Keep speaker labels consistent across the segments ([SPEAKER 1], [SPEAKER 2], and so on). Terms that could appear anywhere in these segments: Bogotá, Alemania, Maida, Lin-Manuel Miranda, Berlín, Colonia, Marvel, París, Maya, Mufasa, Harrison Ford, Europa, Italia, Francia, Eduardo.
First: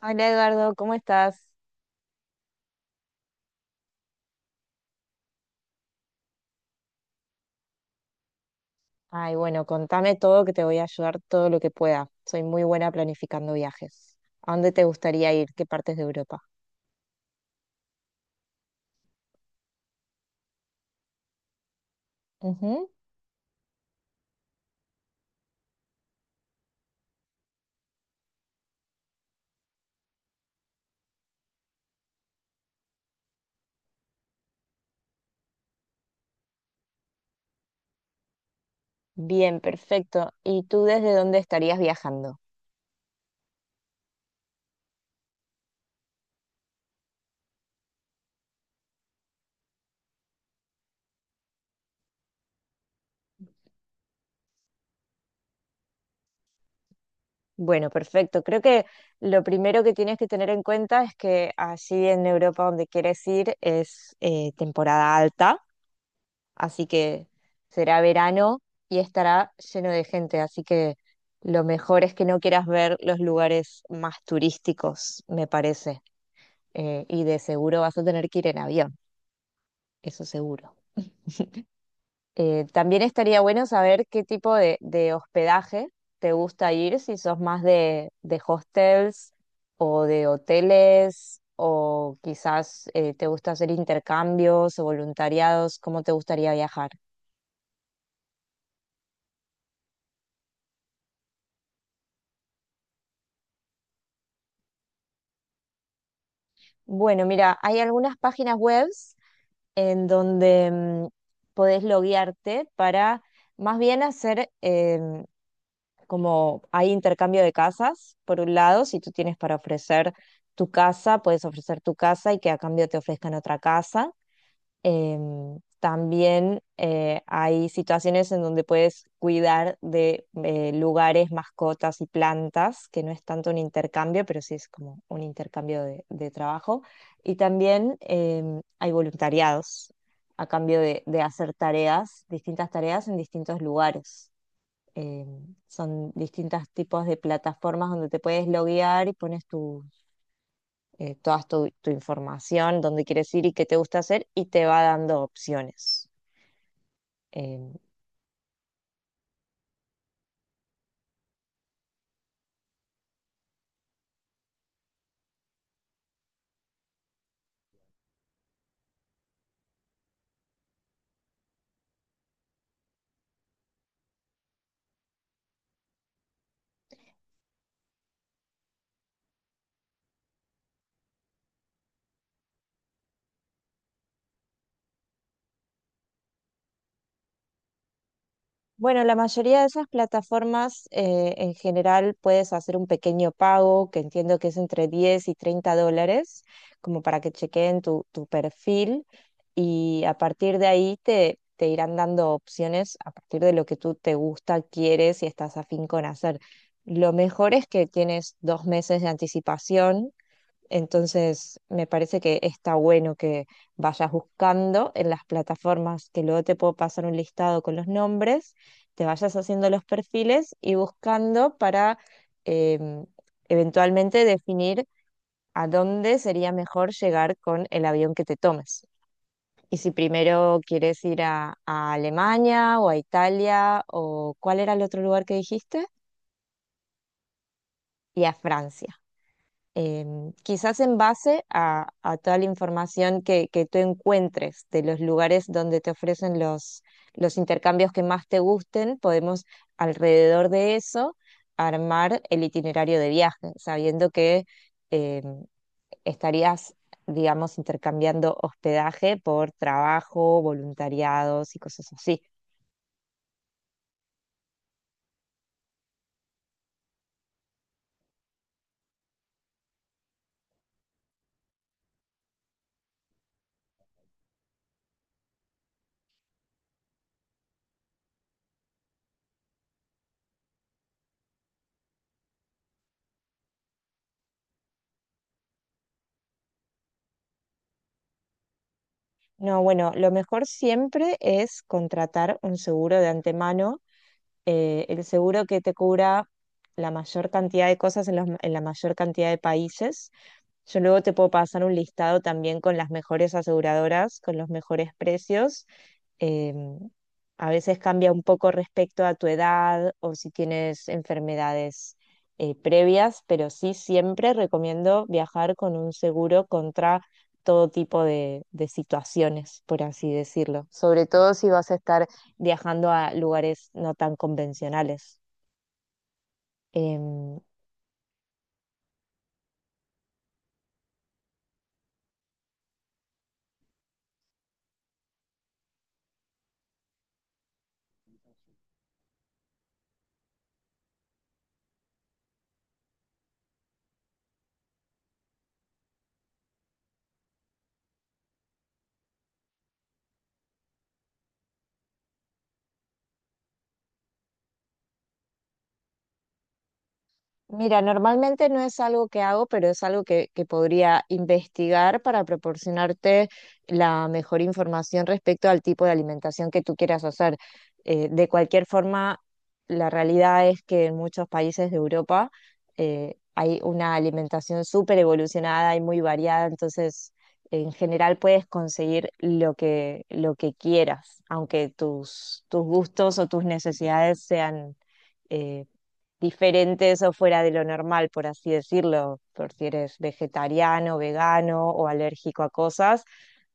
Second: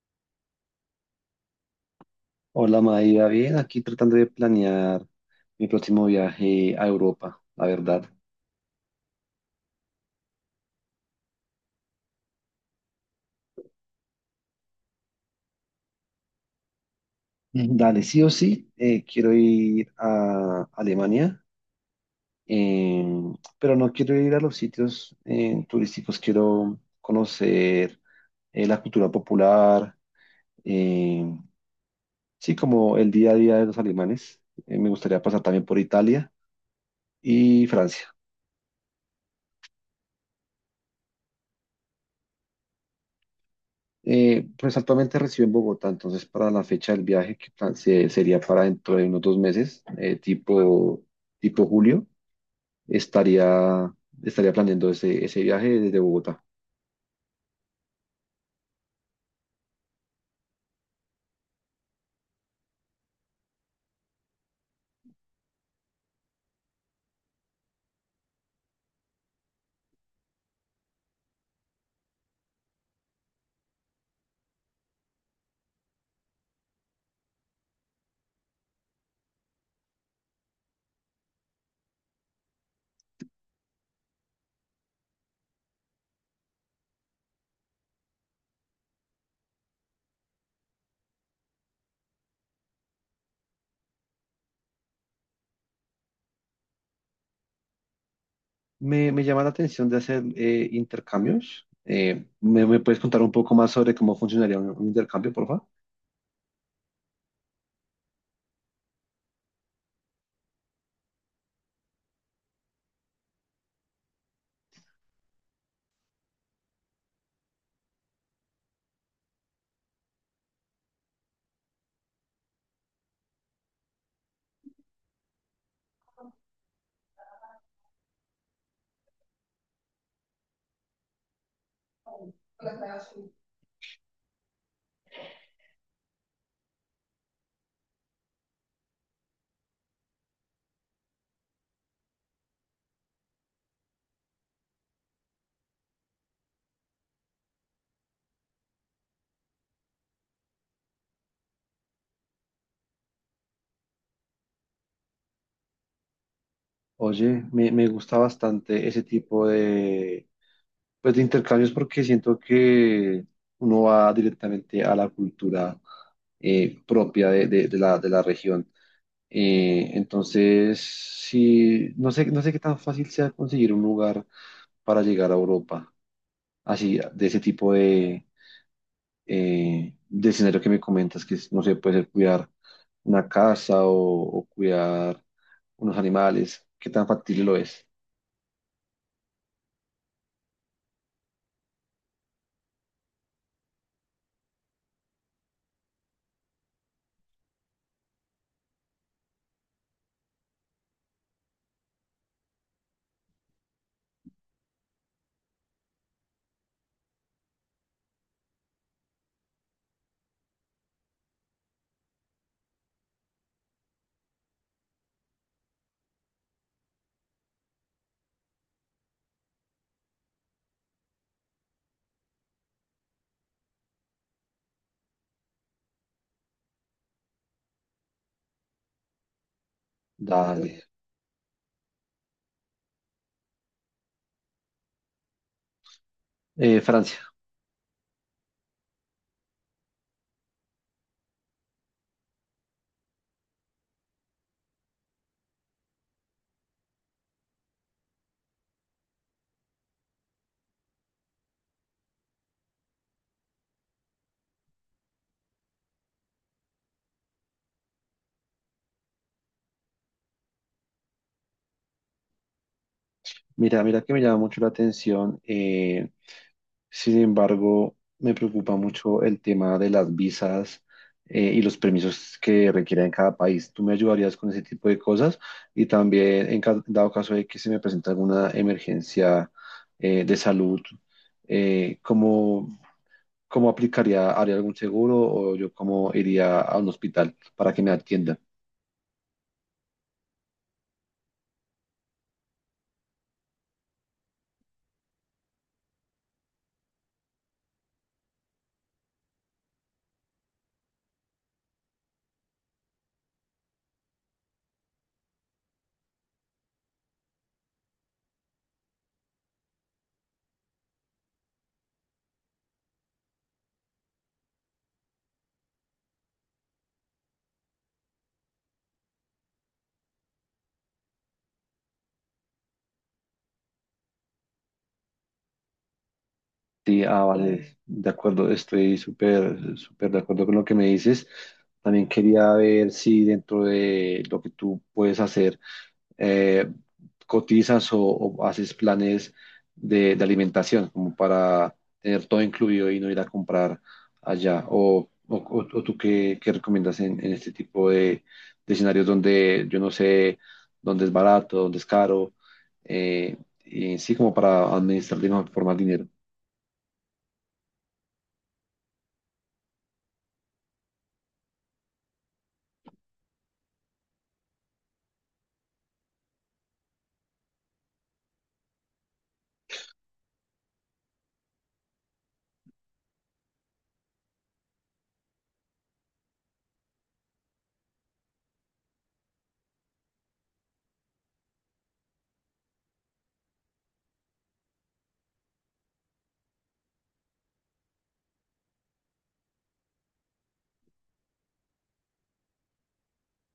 [SPEAKER 1] Hola Eduardo, ¿cómo estás?
[SPEAKER 2] Hola Maida, bien, aquí tratando de planear mi próximo viaje a Europa, la verdad.
[SPEAKER 1] Ay, bueno, contame todo que te voy a ayudar todo lo que pueda. Soy muy buena planificando viajes. ¿A dónde te gustaría ir? ¿Qué partes de Europa?
[SPEAKER 2] Dale, sí o sí, quiero ir a Alemania,
[SPEAKER 1] Ujú.
[SPEAKER 2] eh, pero no quiero ir a los sitios turísticos. Quiero conocer la cultura popular, eh, sí, como el día a día de los alemanes. Me gustaría pasar también por Italia y Francia.
[SPEAKER 1] Bien, perfecto. ¿Y tú desde dónde estarías viajando?
[SPEAKER 2] Pues actualmente recibo en Bogotá, entonces para la fecha del viaje, sería para dentro de unos 2 meses, tipo julio, estaría, estaría planeando ese viaje desde Bogotá.
[SPEAKER 1] Bueno, perfecto. Creo que lo primero que tienes que tener en cuenta es que allí en Europa donde quieres ir es temporada alta. Así que será verano y estará lleno de gente. Así que lo mejor es que no quieras ver los lugares más turísticos, me parece. Y de seguro vas a tener que ir en avión, eso seguro. También estaría bueno saber qué tipo de hospedaje te gusta ir, si sos más de hostels o de hoteles, o quizás te gusta hacer intercambios o voluntariados, ¿cómo te gustaría viajar?
[SPEAKER 2] Me llama la atención de hacer intercambios. ¿ Me puedes contar un poco más sobre cómo funcionaría un intercambio, por favor?
[SPEAKER 1] Bueno, mira, hay algunas páginas webs en donde podés loguearte para más bien hacer em, como hay intercambio de casas, por un lado, si tú tienes para ofrecer tu casa, puedes ofrecer tu casa y que a cambio te ofrezcan otra casa. También hay situaciones en donde puedes cuidar de lugares, mascotas y plantas, que no es tanto un intercambio, pero sí es como un intercambio de trabajo. Y también hay voluntariados a cambio de hacer tareas, distintas tareas en distintos lugares. Son distintos tipos de plataformas donde te puedes loguear y pones toda tu, tu información, dónde quieres ir y qué te gusta hacer, y te va dando opciones.
[SPEAKER 2] Oye,
[SPEAKER 1] Eh,
[SPEAKER 2] me gusta bastante ese tipo de, pues, de intercambios, porque siento que uno va directamente a la cultura propia de de la región. Entonces, sí, no sé qué tan fácil sea conseguir un lugar para llegar a Europa, así, de ese tipo de escenario que me comentas, que es, no sé, puede ser cuidar una casa o cuidar unos animales, qué tan factible lo es.
[SPEAKER 1] bueno, la mayoría de esas plataformas en general puedes hacer un pequeño pago, que entiendo que es entre $10 y $30, como para que chequeen tu, tu perfil y a partir de ahí te, te irán dando opciones a partir de lo que tú te gusta, quieres y estás afín con hacer. Lo mejor es que tienes 2 meses de anticipación. Entonces, me parece que está bueno que vayas buscando en las plataformas, que luego te puedo pasar un listado con los nombres, te vayas haciendo los perfiles y buscando para em, eventualmente definir a dónde sería mejor llegar con el avión que te tomes. Y si primero
[SPEAKER 2] Dale.
[SPEAKER 1] quieres ir a Alemania o a Italia o cuál era el otro lugar que dijiste,
[SPEAKER 2] Francia.
[SPEAKER 1] y a Francia. Quizás en base a toda la información que tú encuentres de los lugares donde te ofrecen los intercambios que más te gusten, podemos alrededor de eso armar el itinerario de viaje, sabiendo que em, estarías, digamos, intercambiando hospedaje por trabajo, voluntariados y cosas así.
[SPEAKER 2] Mira que me llama mucho la atención. Eh, sin embargo, me preocupa mucho el tema de las visas, y los permisos que requieren cada país. ¿Tú me ayudarías con ese tipo de cosas? Y también, dado caso de que se me presente alguna emergencia de salud, eh, ¿cómo, cómo aplicaría? ¿Haría algún seguro o yo cómo iría a un hospital para que me atiendan?
[SPEAKER 1] No, bueno, lo mejor siempre es contratar un seguro de antemano, el seguro que te cubra la mayor cantidad de cosas en, los- en la mayor cantidad de países. Yo luego te puedo pasar un listado también con las mejores aseguradoras, con los mejores precios. Em, a veces cambia un poco respecto a tu edad o si tienes enfermedades previas, pero sí siempre recomiendo viajar con un seguro contra todo tipo de situaciones, por así decirlo. Sobre todo si vas a estar viajando a lugares no tan convencionales.
[SPEAKER 2] Sí, ah, sí.
[SPEAKER 1] Em,
[SPEAKER 2] Vale, de acuerdo, estoy súper, súper de acuerdo con lo que me dices. También quería ver si dentro de lo que tú puedes hacer, eh, cotizas o haces planes de alimentación, como para tener todo incluido y no ir a comprar allá. O tú qué recomiendas en este tipo de escenarios donde yo no sé dónde es barato, dónde es caro, eh, y sí, como para administrar de mejor forma el dinero.
[SPEAKER 1] Mira, normalmente no es algo que hago, pero es algo que podría investigar para proporcionarte la mejor información respecto al tipo de alimentación que tú quieras hacer. De cualquier forma, la realidad es que en muchos países de Europa hay una alimentación súper evolucionada y muy variada, entonces en general puedes conseguir lo que quieras, aunque tus, tus gustos o tus necesidades sean... eh, diferentes o fuera de lo normal, por así decirlo, por si eres vegetariano, vegano o alérgico a cosas,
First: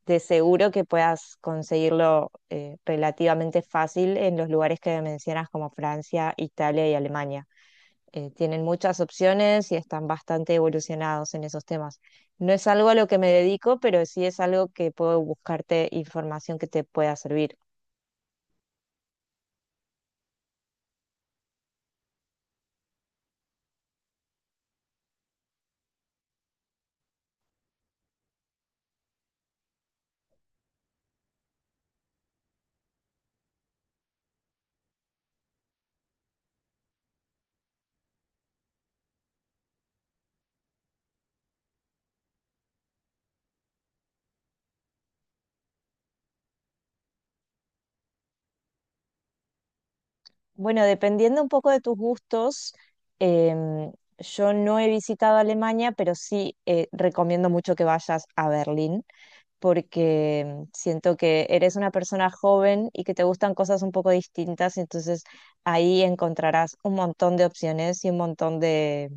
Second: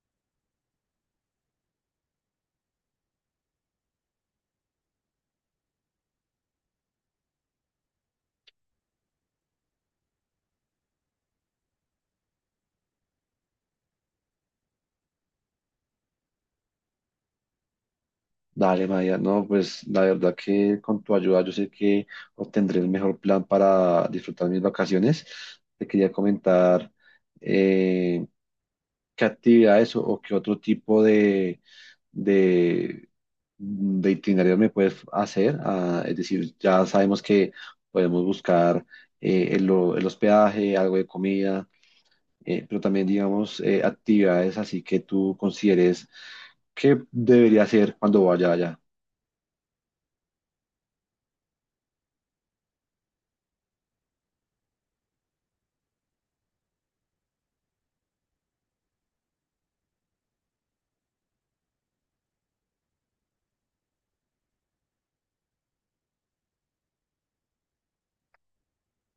[SPEAKER 1] de seguro que puedas conseguirlo relativamente fácil en los lugares que mencionas como Francia, Italia y Alemania. Tienen muchas opciones y están bastante evolucionados en esos temas. No es algo a lo que me dedico, pero sí es algo que puedo buscarte información que te pueda servir.
[SPEAKER 2] Dale, Maya, no, pues la verdad que con tu ayuda yo sé que obtendré el mejor plan para disfrutar mis vacaciones. Te quería comentar eh, qué actividades o qué otro tipo de, de itinerario me puedes hacer. Ah, es decir, ya sabemos que podemos buscar el hospedaje, algo de comida, pero también, digamos, actividades así que tú consideres que debería hacer cuando vaya allá.
[SPEAKER 1] Bueno, dependiendo un poco de tus gustos, em, yo no he visitado Alemania, pero sí recomiendo mucho que vayas a Berlín, porque siento que eres una persona joven y que te gustan cosas un poco distintas, entonces ahí encontrarás un montón de opciones y un montón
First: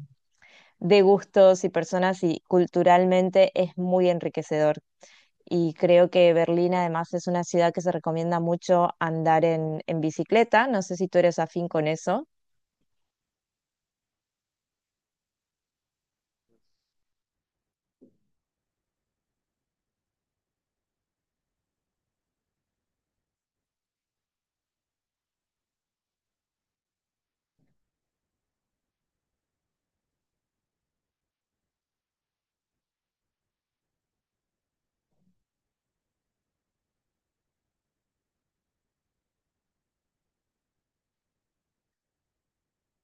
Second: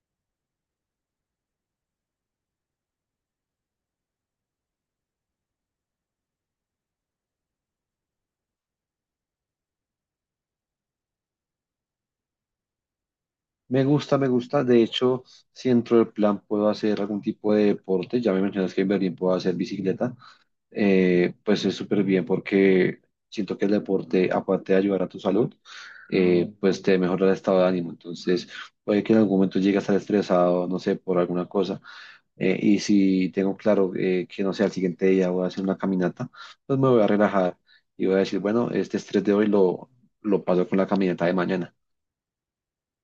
[SPEAKER 1] de gustos y personas y culturalmente es muy enriquecedor. Y creo que Berlín además es una ciudad que se recomienda mucho andar en bicicleta. No sé si tú eres afín con eso.
[SPEAKER 2] Me gusta, me gusta. De hecho, si dentro del plan puedo hacer algún tipo de deporte, ya me mencionas que en Berlín puedo hacer bicicleta, pues es súper bien porque siento que el deporte, aparte de ayudar a tu salud, pues te mejora el estado de ánimo. Entonces, puede que en algún momento llegue a estar estresado, no sé, por alguna cosa. Y si tengo claro que, no sé, al siguiente día voy a hacer una caminata, pues me voy a relajar y voy a decir, bueno, este estrés de hoy lo paso con la caminata de mañana.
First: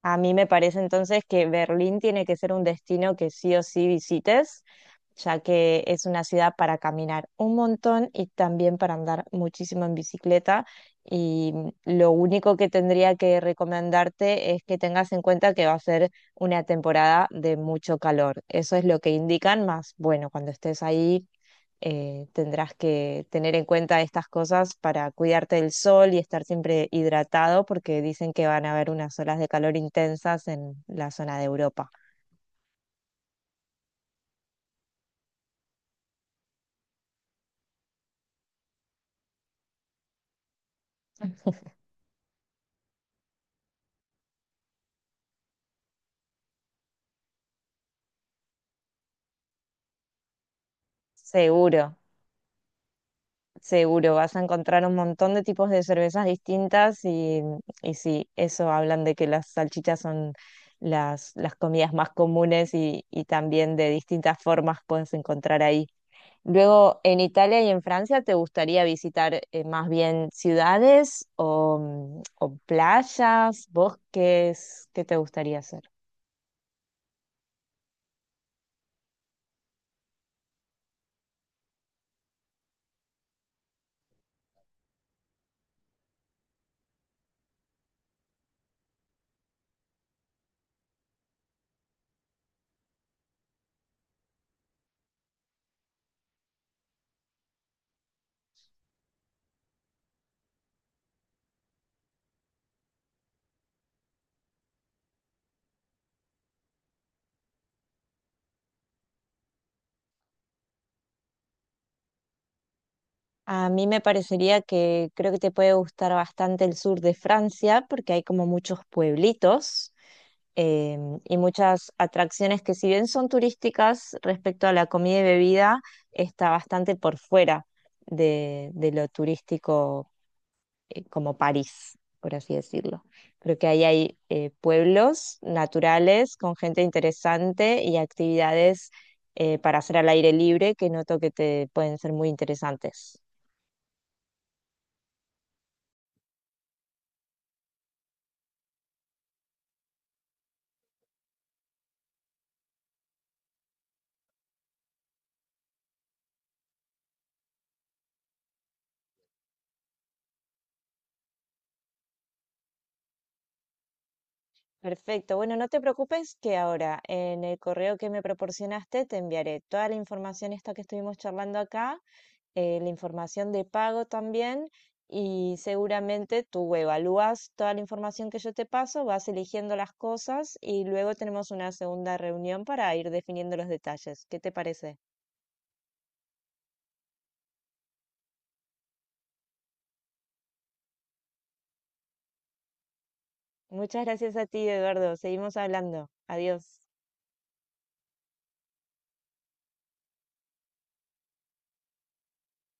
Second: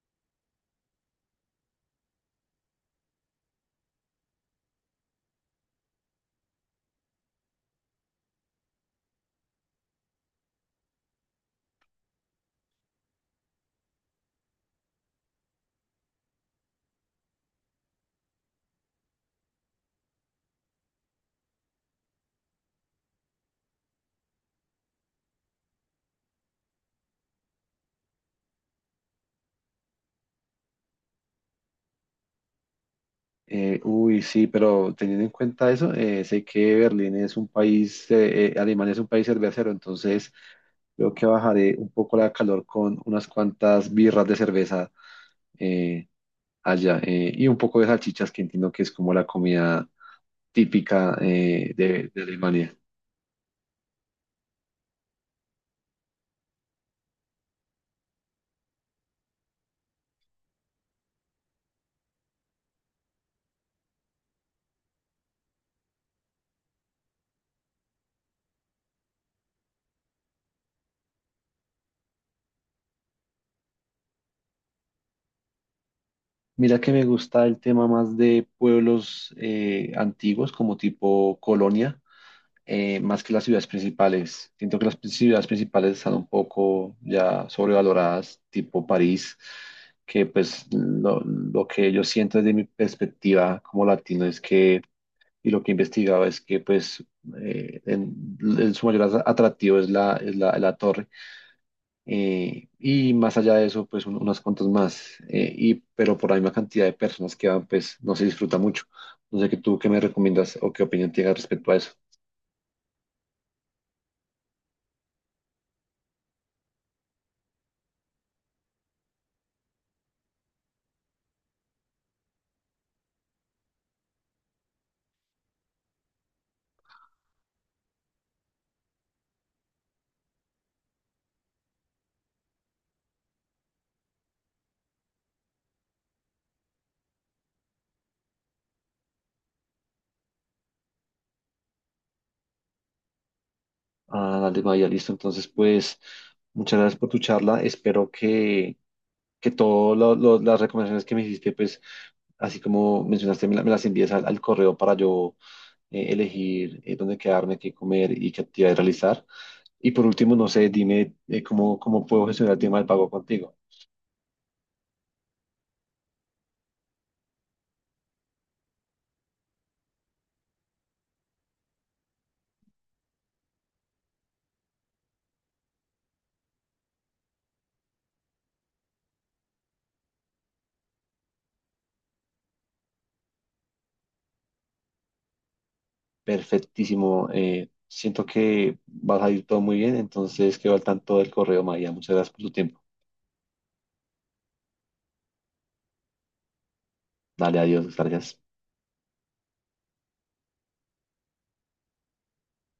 [SPEAKER 1] A mí me parece entonces que Berlín tiene que ser un destino que sí o sí visites, ya que es una ciudad para caminar un montón y también para andar muchísimo en bicicleta. Y lo único que tendría que recomendarte es que tengas en cuenta que va a ser una temporada de mucho calor. Eso es lo que indican, más bueno, cuando estés ahí tendrás que tener en cuenta estas cosas para cuidarte del sol y estar siempre hidratado porque dicen que van a haber unas olas de calor intensas en la zona de Europa.
[SPEAKER 2] Uy, sí, pero teniendo en cuenta eso, sé que Berlín es un país, Alemania es un país cervecero. Entonces creo que bajaré un poco la calor con unas cuantas birras de cerveza, eh, allá, y un poco de salchichas, que entiendo que es como la comida típica,
[SPEAKER 1] Seguro,
[SPEAKER 2] de Alemania.
[SPEAKER 1] seguro, vas a encontrar un montón de tipos de cervezas distintas y sí, eso hablan de que las salchichas son las comidas más comunes y también de distintas formas puedes encontrar ahí. Luego, en Italia y en Francia, ¿te gustaría visitar más bien ciudades o, o playas, bosques? ¿Qué te gustaría hacer?
[SPEAKER 2] Mira que me gusta el tema más de pueblos antiguos, como tipo Colonia. Eh, más que las ciudades principales. Siento que ciudades principales están un poco ya sobrevaloradas, tipo París, que pues lo que yo siento desde mi perspectiva como latino es que, y lo que he investigado es que pues en su atractivo es es la torre. Y más allá de eso, pues unas cuantas más. Eh, y pero por la misma cantidad de personas que van, pues no se disfruta mucho. No sé qué tú qué me recomiendas o qué opinión tienes respecto a eso.
[SPEAKER 1] A mí me parecería que creo que te puede gustar bastante el sur de Francia porque hay como muchos pueblitos eh, y muchas atracciones que si bien son turísticas respecto a la comida y bebida, está bastante por fuera de lo turístico como París, por así decirlo. Creo que ahí hay pueblos naturales con gente interesante y actividades para hacer al aire libre que noto que te pueden ser muy interesantes.
[SPEAKER 2] Ah, dale, Maya, listo. Entonces, pues, muchas gracias por tu charla. Espero que todas las recomendaciones que me hiciste, pues, así como mencionaste, me las envíes al correo para yo elegir dónde quedarme, qué comer y qué actividades realizar. Y por último, no sé, dime cómo puedo gestionar el tema del pago contigo.
[SPEAKER 1] Perfecto. Bueno, no te preocupes que ahora en el correo que me proporcionaste te enviaré toda la información esta que estuvimos charlando acá, la información de pago también, y seguramente tú evalúas toda la información que yo te paso, vas eligiendo las cosas y luego tenemos una segunda reunión para ir definiendo los detalles. ¿Qué te parece?
[SPEAKER 2] Perfectísimo. Eh, siento que vas a ir todo muy bien. Entonces, quedo al tanto del correo, Maya. Muchas gracias por tu tiempo.
[SPEAKER 1] Muchas gracias a ti, Eduardo. Seguimos hablando. Adiós.
[SPEAKER 2] Dale, adiós. Gracias.